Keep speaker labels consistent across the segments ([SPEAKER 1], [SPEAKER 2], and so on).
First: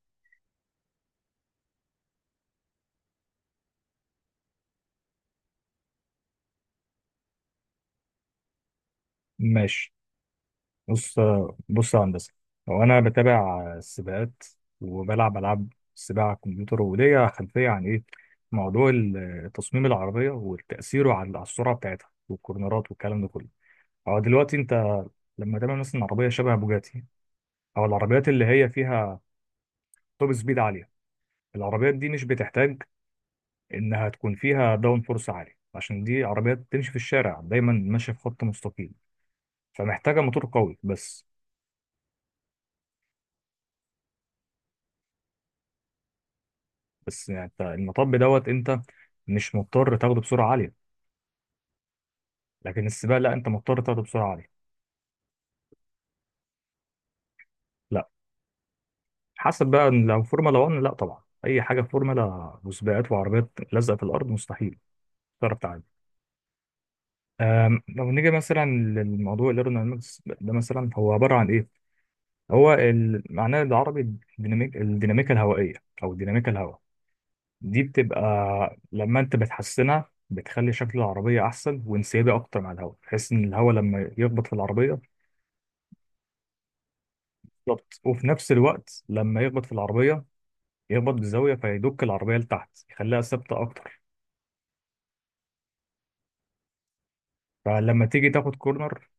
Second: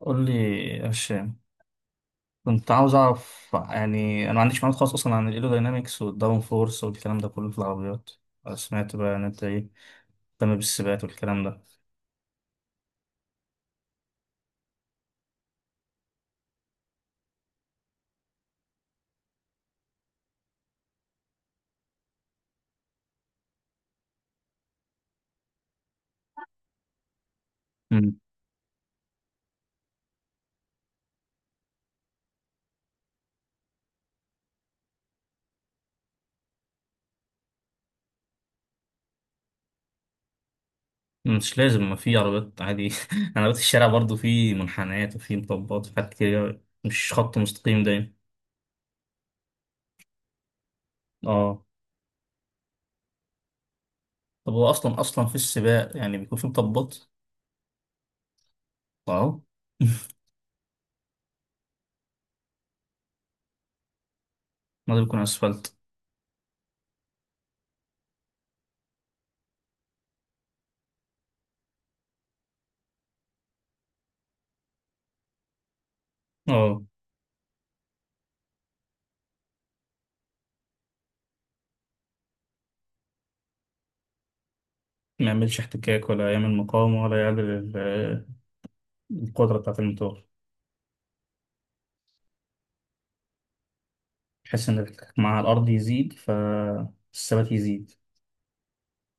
[SPEAKER 1] قول لي يا هشام، كنت عاوز اعرف. يعني انا ما عنديش معلومات خالص اصلا عن الايروداينامكس والداون فورس والكلام ده كله في العربيات. سمعت بقى ان انت ايه،
[SPEAKER 2] ماشي.
[SPEAKER 1] مهتم بالسباقات
[SPEAKER 2] بص،
[SPEAKER 1] والكلام ده.
[SPEAKER 2] بص يا هندسة. هو أنا بتابع السباقات وبلعب ألعاب السباق على الكمبيوتر، وليا خلفية عن إيه موضوع تصميم العربية وتأثيره على السرعة بتاعتها والكورنرات والكلام ده كله. هو دلوقتي أنت لما تعمل مثلا عربية شبه بوجاتي، أو
[SPEAKER 1] مم.
[SPEAKER 2] العربيات اللي هي فيها توب سبيد عالية، العربيات دي مش بتحتاج إنها تكون فيها داون فورس عالي، عشان دي عربيات بتمشي في الشارع دايما ماشية في خط مستقيم، فمحتاجة موتور قوي بس.
[SPEAKER 1] مش لازم، ما في عربيات عادي عربيات الشارع برضو في منحنيات وفي مطبات وفي حاجات كتير، مش
[SPEAKER 2] بس
[SPEAKER 1] خط
[SPEAKER 2] يعني انت
[SPEAKER 1] مستقيم دايما.
[SPEAKER 2] المطب دوت، انت مش مضطر تاخده بسرعه عاليه.
[SPEAKER 1] اه.
[SPEAKER 2] لكن السباق لا، انت مضطر تاخده بسرعه عاليه.
[SPEAKER 1] طب هو اصلا في السباق يعني بيكون في مطبات؟
[SPEAKER 2] لا
[SPEAKER 1] اه.
[SPEAKER 2] حسب بقى، لو فورمولا 1 لا طبعا، اي حاجه في فورمولا وسباقات وعربيات لازقه في الارض مستحيل
[SPEAKER 1] ما ده بيكون
[SPEAKER 2] تعرف
[SPEAKER 1] اسفلت.
[SPEAKER 2] تعدي. لو نيجي مثلا للموضوع الايرودينامكس ده، مثلا هو عباره عن ايه؟ هو معناه العربي الديناميكا الهوائيه، او الديناميكا الهواء.
[SPEAKER 1] اه،
[SPEAKER 2] دي بتبقى لما انت بتحسنها بتخلي شكل العربيه احسن وانسيابي اكتر مع الهواء، بحيث ان الهواء لما يخبط في العربيه
[SPEAKER 1] ما يعملش احتكاك ولا يعمل مقاومة ولا يعمل
[SPEAKER 2] بالظبط، وفي نفس الوقت لما
[SPEAKER 1] القدرة
[SPEAKER 2] يخبط في
[SPEAKER 1] بتاعة
[SPEAKER 2] العربية
[SPEAKER 1] الموتور،
[SPEAKER 2] يخبط بزاوية فيدك العربية لتحت يخليها ثابتة أكتر.
[SPEAKER 1] بحيث ان الاحتكاك مع الارض يزيد فالثبات يزيد.
[SPEAKER 2] فلما تيجي تاخد كورنر،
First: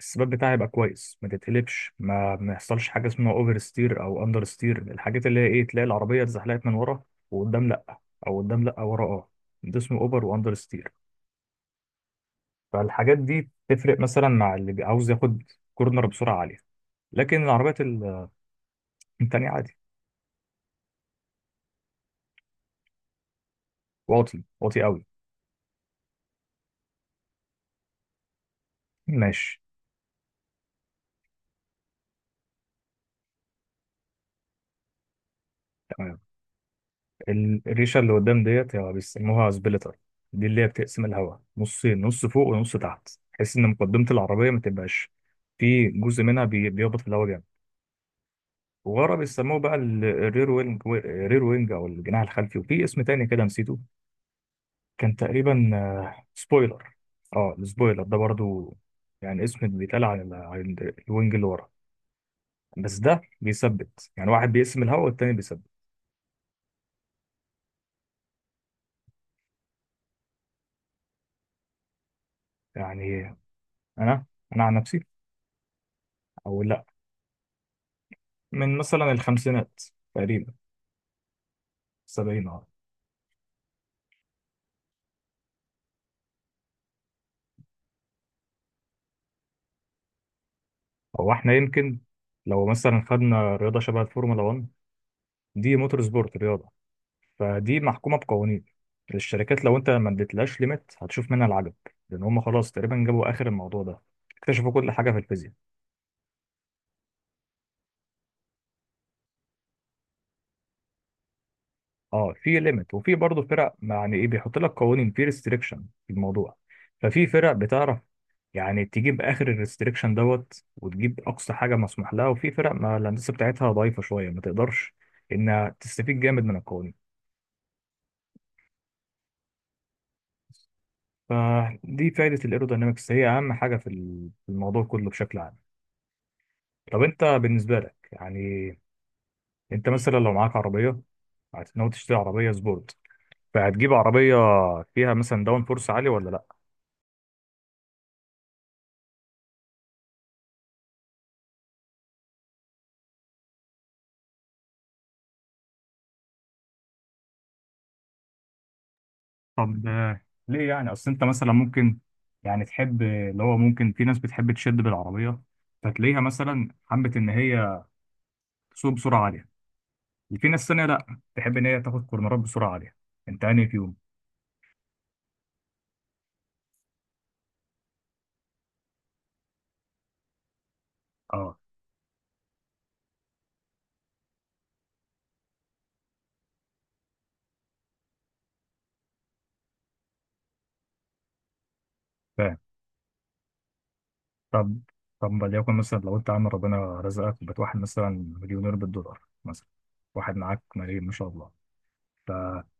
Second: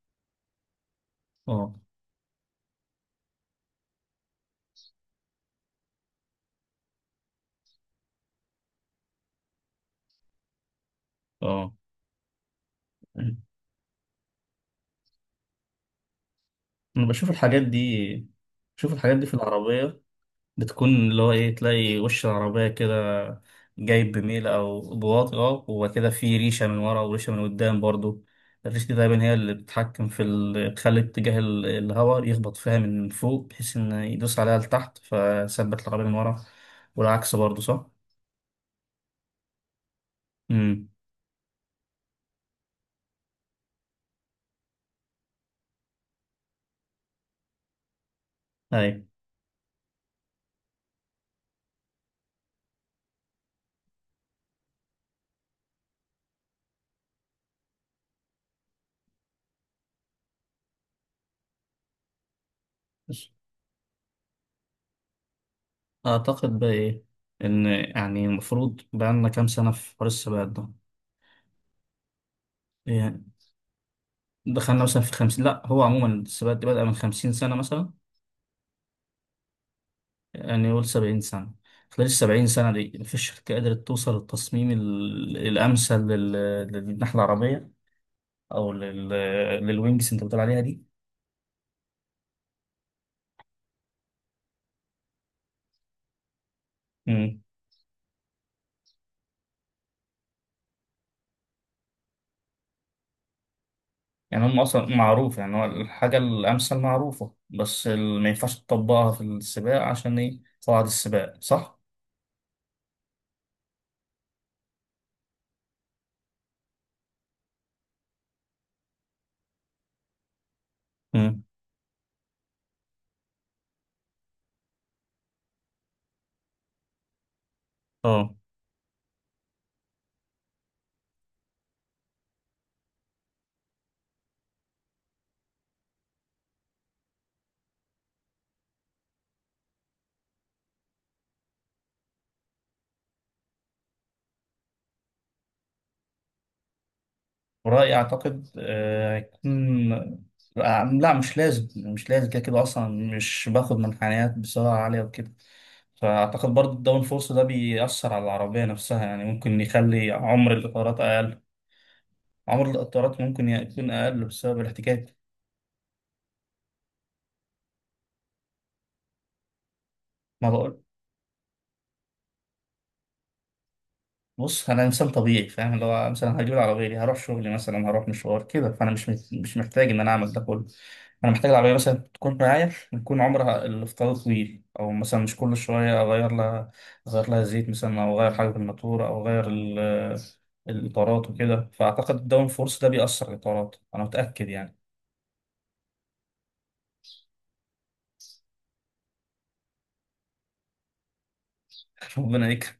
[SPEAKER 2] الثبات بتاعها يبقى كويس، ما
[SPEAKER 1] اه،
[SPEAKER 2] تتقلبش، ما يحصلش حاجة اسمها أوفر ستير أو أندر ستير. الحاجات اللي هي إيه، تلاقي العربية اتزحلقت من ورا وقدام لأ، أو قدام لأ ورا أه، ده اسمه أوفر وأندر ستير.
[SPEAKER 1] اه.
[SPEAKER 2] فالحاجات دي تفرق مثلا مع اللي عاوز ياخد كورنر بسرعة عالية.
[SPEAKER 1] انا بشوف
[SPEAKER 2] لكن
[SPEAKER 1] الحاجات
[SPEAKER 2] العربيات
[SPEAKER 1] دي، في
[SPEAKER 2] التانية عادي.
[SPEAKER 1] العربية. بتكون اللي هو ايه، تلاقي وش العربية كده جايب
[SPEAKER 2] واطي
[SPEAKER 1] بميل
[SPEAKER 2] واطي
[SPEAKER 1] او
[SPEAKER 2] قوي.
[SPEAKER 1] بواطي وكده، في ريشة من ورا وريشة من قدام برضو. الريشة دي دايما هي اللي
[SPEAKER 2] ماشي.
[SPEAKER 1] بتتحكم في تخلي اتجاه الهواء يخبط فيها من فوق، بحيث ان يدوس عليها لتحت فثبت العربية من ورا. والعكس برضو صح؟
[SPEAKER 2] الريشه اللي قدام ديت يعني بيسموها سبليتر، دي اللي هي
[SPEAKER 1] امم،
[SPEAKER 2] بتقسم الهواء نصين، نص فوق ونص تحت، بحيث ان مقدمه العربيه ما تبقاش في جزء منها بيهبط في الهواء جامد.
[SPEAKER 1] ايوه.
[SPEAKER 2] وورا بيسموه بقى الرير وينج، او الجناح الخلفي. وفي اسم تاني كده نسيته، كان تقريبا سبويلر. اه، السبويلر ده برضو يعني اسم بيتقال الوينج اللي ورا، بس ده بيثبت. يعني واحد بيقسم الهواء والتاني بيثبت.
[SPEAKER 1] أعتقد بقى إيه، إن يعني المفروض بقالنا كام سنة في حوار السباقات ده.
[SPEAKER 2] يعني
[SPEAKER 1] يعني
[SPEAKER 2] انا انا عن
[SPEAKER 1] دخلنا
[SPEAKER 2] نفسي،
[SPEAKER 1] مثلا في خمسين، لأ هو عموما السباقات
[SPEAKER 2] او
[SPEAKER 1] دي بدأ
[SPEAKER 2] لا،
[SPEAKER 1] من خمسين سنة مثلا.
[SPEAKER 2] من مثلا الخمسينات تقريبا.
[SPEAKER 1] يعني نقول سبعين سنة. خلال السبعين
[SPEAKER 2] السبعين، اه.
[SPEAKER 1] سنة دي مفيش شركة قدرت توصل للتصميم الأمثل للناحية العربية، أو للوينجز أنت بتقول عليها دي.
[SPEAKER 2] هو احنا يمكن لو مثلا خدنا رياضة شبه الفورمولا 1، دي موتور سبورت، رياضة،
[SPEAKER 1] مم.
[SPEAKER 2] فدي محكومة بقوانين. الشركات لو انت ما اديتلهاش ليميت هتشوف منها العجب، لان هم خلاص تقريبا جابوا اخر الموضوع ده،
[SPEAKER 1] يعني هم
[SPEAKER 2] اكتشفوا
[SPEAKER 1] أصلا
[SPEAKER 2] كل حاجة في
[SPEAKER 1] معروف،
[SPEAKER 2] الفيزياء.
[SPEAKER 1] يعني هو الحاجة الأمثل معروفة، بس ما ينفعش تطبقها في السباق عشان إيه، قواعد السباق صح؟
[SPEAKER 2] اه، في ليميت وفي برضه فرق، يعني ايه، بيحط لك قوانين، في ريستريكشن في الموضوع. ففي فرق، بتعرف يعني تجيب اخر الريستريكشن دوت وتجيب
[SPEAKER 1] مم.
[SPEAKER 2] اقصى حاجه مسموح لها، وفي فرق ما الهندسه بتاعتها ضعيفه شويه، ما تقدرش انها تستفيد جامد من القوانين.
[SPEAKER 1] اه.
[SPEAKER 2] فدي فائده الايروداينامكس، هي اهم حاجه في الموضوع كله بشكل عام. طب انت بالنسبه لك يعني، انت مثلا لو معاك عربيه هتنوي تشتري عربيه سبورت، فهتجيب عربيه فيها مثلا داون فورس عالي ولا لا؟
[SPEAKER 1] ورأيي أعتقد هيكون لا، مش لازم كده كده أصلا. مش باخد منحنيات بسرعة عالية وكده. فأعتقد برضه الداون فورس ده بيأثر على العربية نفسها، يعني ممكن
[SPEAKER 2] طب
[SPEAKER 1] يخلي عمر
[SPEAKER 2] ليه يعني؟
[SPEAKER 1] الإطارات
[SPEAKER 2] اصل انت
[SPEAKER 1] أقل.
[SPEAKER 2] مثلا ممكن يعني
[SPEAKER 1] عمر
[SPEAKER 2] تحب
[SPEAKER 1] الإطارات
[SPEAKER 2] اللي
[SPEAKER 1] ممكن
[SPEAKER 2] هو
[SPEAKER 1] يكون
[SPEAKER 2] ممكن، في ناس
[SPEAKER 1] أقل
[SPEAKER 2] بتحب
[SPEAKER 1] بسبب
[SPEAKER 2] تشد
[SPEAKER 1] الاحتكاك.
[SPEAKER 2] بالعربيه، فتلاقيها مثلا حبت ان هي تسوق بسرعه عاليه، وفي ناس
[SPEAKER 1] ما
[SPEAKER 2] ثانيه لا، تحب ان هي تاخد كورنرات بسرعه عاليه. انت انهي فيهم؟
[SPEAKER 1] بص، انا انسان طبيعي فاهم اللي هو مثلا هجيب العربيه دي، هروح شغلي مثلا، هروح مشوار كده، فانا مش محتاج ان انا اعمل ده كله. انا محتاج
[SPEAKER 2] اه،
[SPEAKER 1] العربيه مثلا تكون معايا، يكون عمرها الافتراضي طويل، او مثلا مش كل شويه اغير لها، زيت مثلا، او اغير حاجه في الماتوره، او اغير الاطارات وكده. فاعتقد الداون
[SPEAKER 2] فاهم.
[SPEAKER 1] فورس ده بيأثر على الاطارات انا متاكد يعني.
[SPEAKER 2] طب، وليكن مثلا لو انت عامل ربنا رزقك وبقيت واحد مثلا مليونير بالدولار مثلا، واحد معاك ملايين ما شاء الله. ف...
[SPEAKER 1] ربنا يكرم.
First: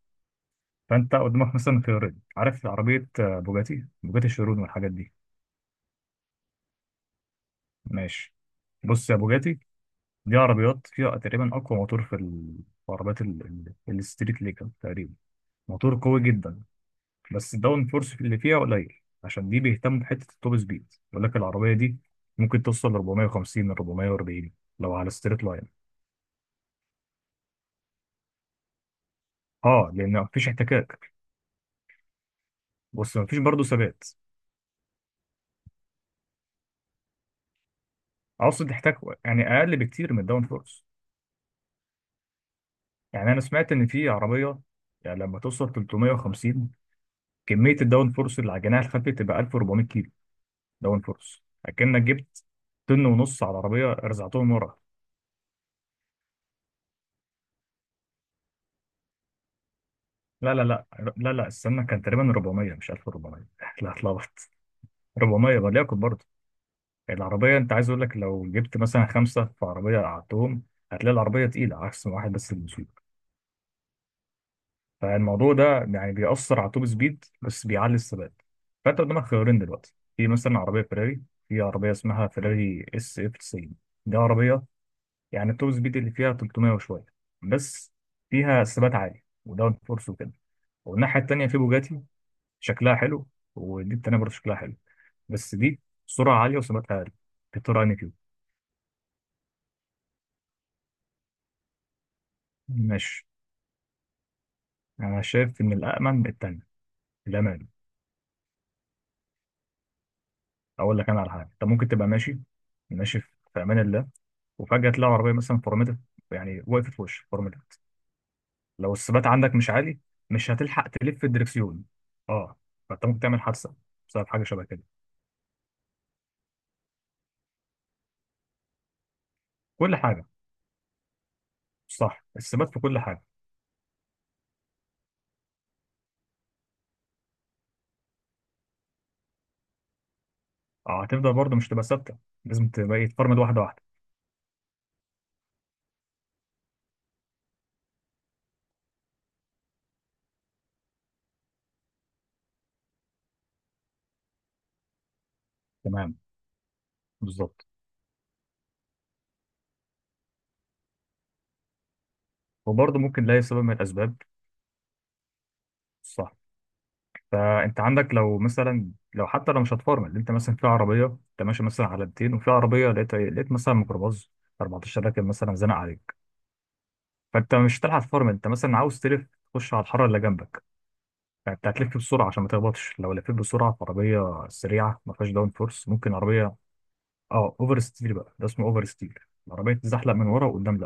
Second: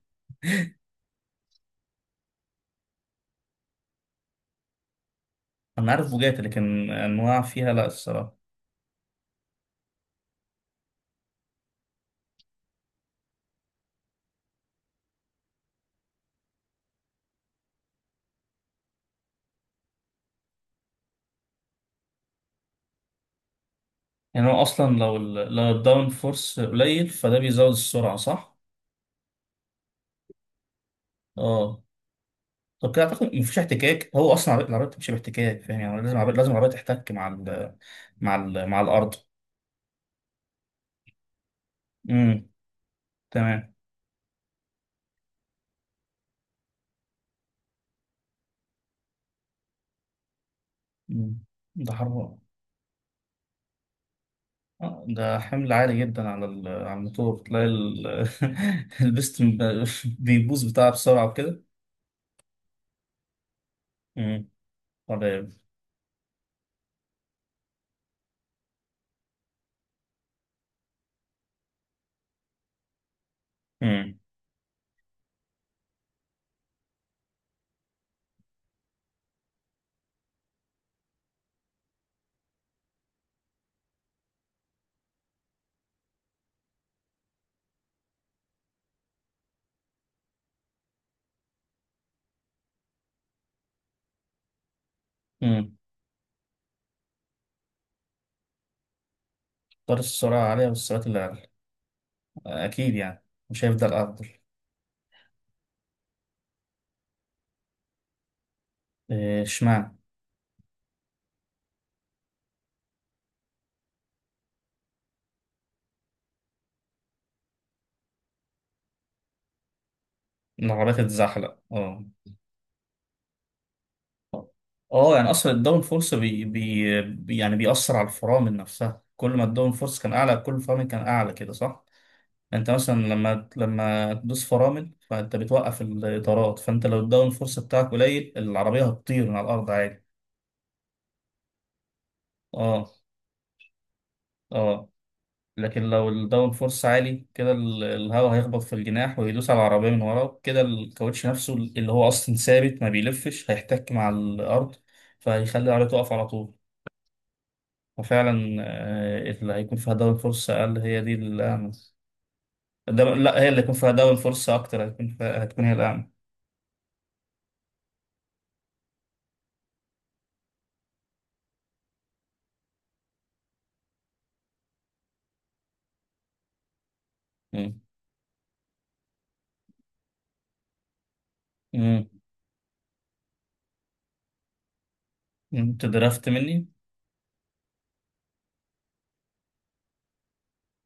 [SPEAKER 2] فانت قدامك مثلا خيارين، عارف عربيه بوجاتي، بوجاتي الشيرون والحاجات دي.
[SPEAKER 1] انا عارف بوجاتي لكن انواع فيها لا
[SPEAKER 2] ماشي.
[SPEAKER 1] الصراحه.
[SPEAKER 2] بص يا بوجاتي، دي عربيات فيها تقريبا أقوى موتور في عربيات الستريت ليجل تقريبا، موتور قوي جدا، بس الداون فورس اللي فيها قليل، عشان دي بيهتم بحتة التوب سبيد. يقول لك العربية دي ممكن توصل ل 450 ل
[SPEAKER 1] يعني
[SPEAKER 2] 440،
[SPEAKER 1] هو
[SPEAKER 2] لو
[SPEAKER 1] اصلا
[SPEAKER 2] على
[SPEAKER 1] لو
[SPEAKER 2] ستريت
[SPEAKER 1] ال-
[SPEAKER 2] لاين،
[SPEAKER 1] لو الداون فورس قليل فده بيزود السرعه صح.
[SPEAKER 2] اه، لأن مفيش احتكاك.
[SPEAKER 1] اه. طب كده
[SPEAKER 2] بص،
[SPEAKER 1] اعتقد
[SPEAKER 2] مفيش
[SPEAKER 1] مفيش
[SPEAKER 2] برضه ثبات.
[SPEAKER 1] احتكاك، هو اصلا العربية بتمشي باحتكاك، فاهم يعني لازم العربيه تحتك
[SPEAKER 2] أقصد
[SPEAKER 1] مع
[SPEAKER 2] احتكاك
[SPEAKER 1] الارض.
[SPEAKER 2] يعني أقل بكتير من الداون فورس.
[SPEAKER 1] امم،
[SPEAKER 2] يعني أنا سمعت
[SPEAKER 1] تمام.
[SPEAKER 2] إن في عربية يعني لما توصل 350 كمية الداون فورس اللي على الجناح الخلفي تبقى 1400 كيلو. داون
[SPEAKER 1] مم.
[SPEAKER 2] فورس،
[SPEAKER 1] ده
[SPEAKER 2] اكنك
[SPEAKER 1] حرب.
[SPEAKER 2] جبت طن ونص على العربيه رزعتهم ورا.
[SPEAKER 1] ده حمل عالي جدا على على الموتور، تلاقي البستم
[SPEAKER 2] لا لا
[SPEAKER 1] بيبوظ
[SPEAKER 2] لا
[SPEAKER 1] بتاعها بسرعه
[SPEAKER 2] لا لا،
[SPEAKER 1] وكده.
[SPEAKER 2] استنى، كان تقريبا 400 مش 1400 لا،
[SPEAKER 1] امم،
[SPEAKER 2] اتلخبط.
[SPEAKER 1] طيب.
[SPEAKER 2] 400 وليكن برضه، العربيه، انت عايز اقول لك لو جبت مثلا خمسه في عربيه قعدتهم، هتلاقي العربيه تقيله عكس ما واحد بس اللي بيسوق.
[SPEAKER 1] امم،
[SPEAKER 2] فالموضوع ده يعني بيأثر على التوب سبيد بس بيعلي الثبات. فانت قدامك خيارين دلوقتي، في مثلا عربيه فيراري، في عربيه اسمها فيراري اس اف 90، دي عربيه يعني التوب سبيد اللي فيها 300 وشويه بس، فيها ثبات عالي وداون فورس وكده. والناحيه التانيه في بوجاتي، شكلها حلو، ودي التانيه برضه شكلها حلو، بس
[SPEAKER 1] امم.
[SPEAKER 2] دي سرعه عاليه وثباتها عالي في طور اني كيو.
[SPEAKER 1] طار السرعه عاليه والسرعات اللي عالية. اكيد يعني
[SPEAKER 2] ماشي.
[SPEAKER 1] مش هيفضل افضل.
[SPEAKER 2] انا شايف ان التانيه الامان.
[SPEAKER 1] إيه، اشمعنى.
[SPEAKER 2] اقول لك انا على حاجه، انت ممكن تبقى ماشي، ماشي في امان الله، وفجاه تلاقي عربيه مثلا فرمتت، يعني وقفت في وشك فرمتت، لو الثبات عندك مش عالي مش هتلحق
[SPEAKER 1] العربية
[SPEAKER 2] تلف
[SPEAKER 1] تتزحلق،
[SPEAKER 2] الدركسيون.
[SPEAKER 1] اه.
[SPEAKER 2] اه، فانت ممكن تعمل حادثه بسبب حاجه شبه كده.
[SPEAKER 1] اه، يعني اصلا الداون فورس يعني بيأثر على الفرامل نفسها. كل ما الداون
[SPEAKER 2] كل
[SPEAKER 1] فورس كان
[SPEAKER 2] حاجه،
[SPEAKER 1] اعلى كل الفرامل كان اعلى كده صح.
[SPEAKER 2] صح،
[SPEAKER 1] انت
[SPEAKER 2] الثبات في
[SPEAKER 1] مثلا
[SPEAKER 2] كل حاجه.
[SPEAKER 1] لما تدوس فرامل فانت بتوقف الاطارات، فانت لو الداون فورس بتاعك قليل العربيه هتطير من على الارض عادي.
[SPEAKER 2] اه، هتفضل برضه مش تبقى ثابته، لازم
[SPEAKER 1] اه،
[SPEAKER 2] تبقى إيه، تفرمد واحده واحده.
[SPEAKER 1] اه. لكن لو الداون فورس عالي كده الهواء هيخبط في الجناح ويدوس على العربيه من ورا كده، الكاوتش نفسه اللي هو اصلا ثابت ما بيلفش هيحتك مع الارض، فهيخلي العربيه تقف
[SPEAKER 2] تمام،
[SPEAKER 1] على طول.
[SPEAKER 2] بالظبط.
[SPEAKER 1] وفعلا اللي هيكون فيها داون فرصة أقل هي دي الأعمى.
[SPEAKER 2] وبرضه
[SPEAKER 1] ده
[SPEAKER 2] ممكن
[SPEAKER 1] لا،
[SPEAKER 2] لاقي
[SPEAKER 1] هي
[SPEAKER 2] سبب
[SPEAKER 1] اللي
[SPEAKER 2] من
[SPEAKER 1] هيكون فيها
[SPEAKER 2] الاسباب.
[SPEAKER 1] داون فرصة أكتر هتكون هي الأعمى.
[SPEAKER 2] صح. فانت عندك لو مثلا، لو حتى لو مش هتفرمد، انت مثلا في عربيه، انت ماشي مثلا على 200، وفي عربيه لقيت إيه؟ لقيت مثلا ميكروباص 14 راكب مثلا زنق عليك، فانت مش
[SPEAKER 1] مم.
[SPEAKER 2] هتلحق تفرمد، انت مثلا عاوز تلف تخش على الحاره اللي جنبك، فانت هتلف
[SPEAKER 1] مم.
[SPEAKER 2] بسرعه عشان ما تخبطش. لو لفيت بسرعه في عربيه سريعه ما فيهاش داون
[SPEAKER 1] أنت
[SPEAKER 2] فورس، ممكن
[SPEAKER 1] درافت
[SPEAKER 2] عربيه،
[SPEAKER 1] مني.
[SPEAKER 2] اه، اوفر ستير بقى، ده اسمه اوفر ستير، العربيه تتزحلق من ورا وقدام.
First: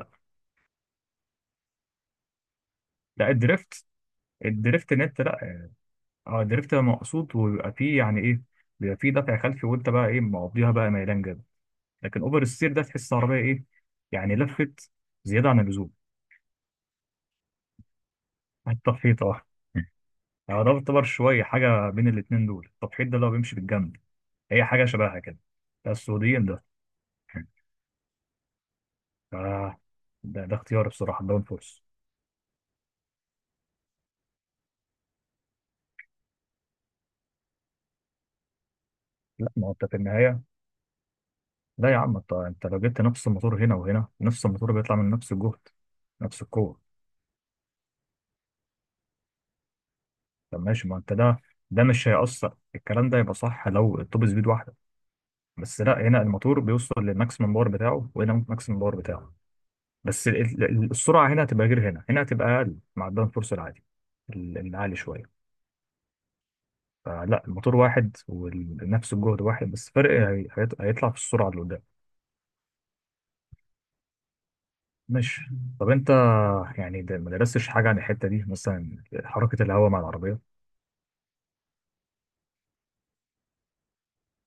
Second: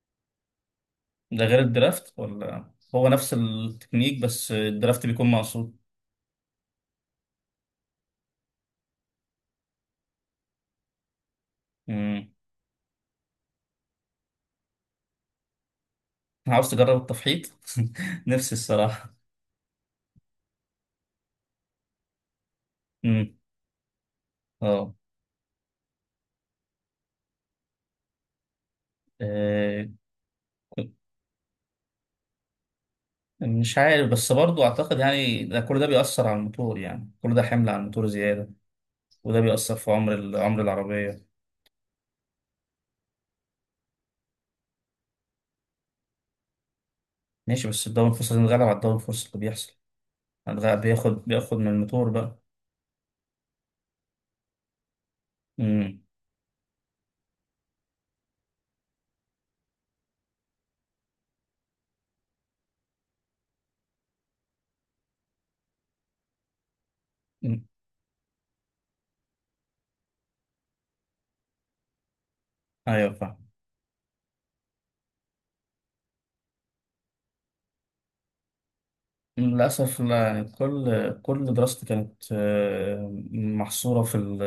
[SPEAKER 1] ده غير الدرافت ولا هو
[SPEAKER 2] لا
[SPEAKER 1] نفس
[SPEAKER 2] الدريفت،
[SPEAKER 1] التكنيك، بس
[SPEAKER 2] ان
[SPEAKER 1] الدرافت
[SPEAKER 2] انت
[SPEAKER 1] بيكون
[SPEAKER 2] لا،
[SPEAKER 1] مقصود.
[SPEAKER 2] اه، الدريفت بيبقى مقصود وبيبقى فيه يعني ايه، بيبقى فيه دفع خلفي، وانت بقى ايه مقضيها بقى ميلان جامد. لكن
[SPEAKER 1] مم.
[SPEAKER 2] اوفر السير ده تحس عربيه ايه، يعني لفت زياده عن اللزوم.
[SPEAKER 1] عاوز تجرب التفحيط. نفسي الصراحة.
[SPEAKER 2] التفحيط، اه. اه، ده يعتبر شويه حاجه بين الاتنين دول، التفحيط ده اللي هو
[SPEAKER 1] مم.
[SPEAKER 2] بيمشي بالجنب، هي حاجه
[SPEAKER 1] اه.
[SPEAKER 2] شبهها كده. ده السعوديين ده. آه.
[SPEAKER 1] آه.
[SPEAKER 2] ده، اختياري
[SPEAKER 1] كنت-
[SPEAKER 2] بصراحه، الداون فورس.
[SPEAKER 1] مش عارف بس برضو أعتقد يعني ده كل ده بيأثر على الموتور، يعني كل ده حمل على الموتور زيادة، وده
[SPEAKER 2] لا ما هو
[SPEAKER 1] بيأثر
[SPEAKER 2] انت
[SPEAKER 1] في
[SPEAKER 2] في
[SPEAKER 1] عمر
[SPEAKER 2] النهايه،
[SPEAKER 1] عمر العربية.
[SPEAKER 2] لا يا عم، انت لو جبت نفس الموتور هنا وهنا، نفس الموتور بيطلع من نفس الجهد، نفس القوه.
[SPEAKER 1] ماشي، بس الدوري الفرصة هنتغلب على الدوري الفرصة اللي بيحصل،
[SPEAKER 2] طب
[SPEAKER 1] هنتغلب
[SPEAKER 2] ماشي، ما انت
[SPEAKER 1] بياخد
[SPEAKER 2] ده،
[SPEAKER 1] بياخد من الموتور
[SPEAKER 2] مش
[SPEAKER 1] بقى.
[SPEAKER 2] هيأثر الكلام ده، يبقى صح لو التوب سبيد واحده بس.
[SPEAKER 1] امم.
[SPEAKER 2] لا، هنا الموتور بيوصل للماكسيمم باور بتاعه، وهنا الماكسيمم باور بتاعه، بس السرعه هنا هتبقى غير هنا، هنا هتبقى اقل مع الداون فورس العادي العالي شويه. فلا،
[SPEAKER 1] أمم.
[SPEAKER 2] الموتور واحد ونفس الجهد واحد، بس فرق هيطلع في السرعه اللي قدام.
[SPEAKER 1] ايوه فاهم.
[SPEAKER 2] ماشي. طب انت يعني ده ما درستش حاجه عن الحته دي، مثلا حركه الهواء مع
[SPEAKER 1] للأسف لا، يعني
[SPEAKER 2] العربيه.
[SPEAKER 1] كل دراستي كانت محصورة في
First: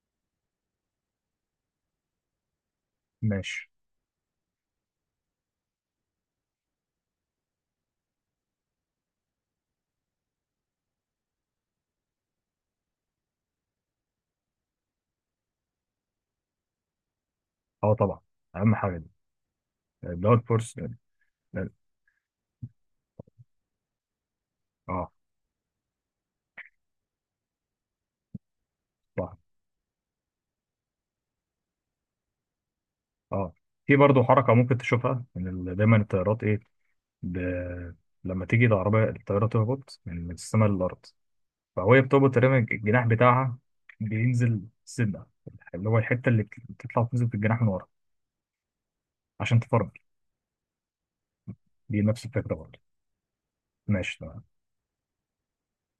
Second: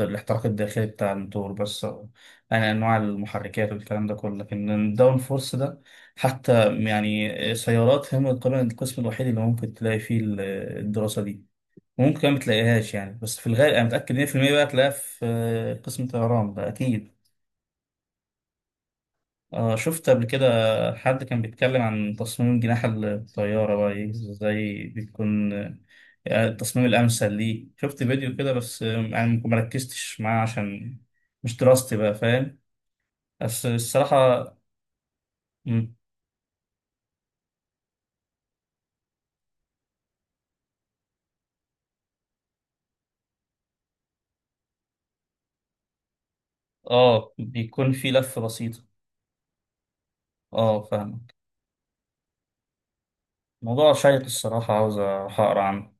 [SPEAKER 1] الاحتراق الداخلي بتاع الموتور بس يعني أنواع
[SPEAKER 2] ماشي.
[SPEAKER 1] المحركات والكلام ده كله، لكن الداون فورس ده حتى يعني سيارات هم تقريبا القسم الوحيد اللي ممكن تلاقي فيه الدراسة دي، وممكن ما تلاقيهاش يعني. بس في الغالب أنا متأكد 100% بقى تلاقيها في قسم طيران ده أكيد.
[SPEAKER 2] اه، طبعا، اهم حاجه دي
[SPEAKER 1] آه، شفت قبل
[SPEAKER 2] الداون
[SPEAKER 1] كده
[SPEAKER 2] فورس.
[SPEAKER 1] حد كان بيتكلم عن تصميم جناح الطيارة بقى إيه، إزاي
[SPEAKER 2] اه.
[SPEAKER 1] بيكون التصميم الأمثل. ليه شفت فيديو كده بس يعني ما ركزتش معاه عشان مش دراستي بقى، فاهم
[SPEAKER 2] اه،
[SPEAKER 1] بس
[SPEAKER 2] في برضه
[SPEAKER 1] الصراحة.
[SPEAKER 2] حركة ممكن تشوفها من
[SPEAKER 1] مم،
[SPEAKER 2] دايما الطيارات ايه، ب... لما تيجي الطيارة تهبط من السماء للأرض، فهي بتهبط تقريبا الجناح بتاعها بينزل سنة، اللي هو الحتة اللي بتطلع وتنزل
[SPEAKER 1] آه
[SPEAKER 2] في الجناح من ورا
[SPEAKER 1] بيكون في لفة بسيطة.
[SPEAKER 2] عشان تفرمل.
[SPEAKER 1] آه، فاهمك.
[SPEAKER 2] دي نفس الفكرة برضه.
[SPEAKER 1] موضوع
[SPEAKER 2] ماشي،
[SPEAKER 1] شيق
[SPEAKER 2] تمام.
[SPEAKER 1] الصراحة عاوز أروح أقرأ عنه.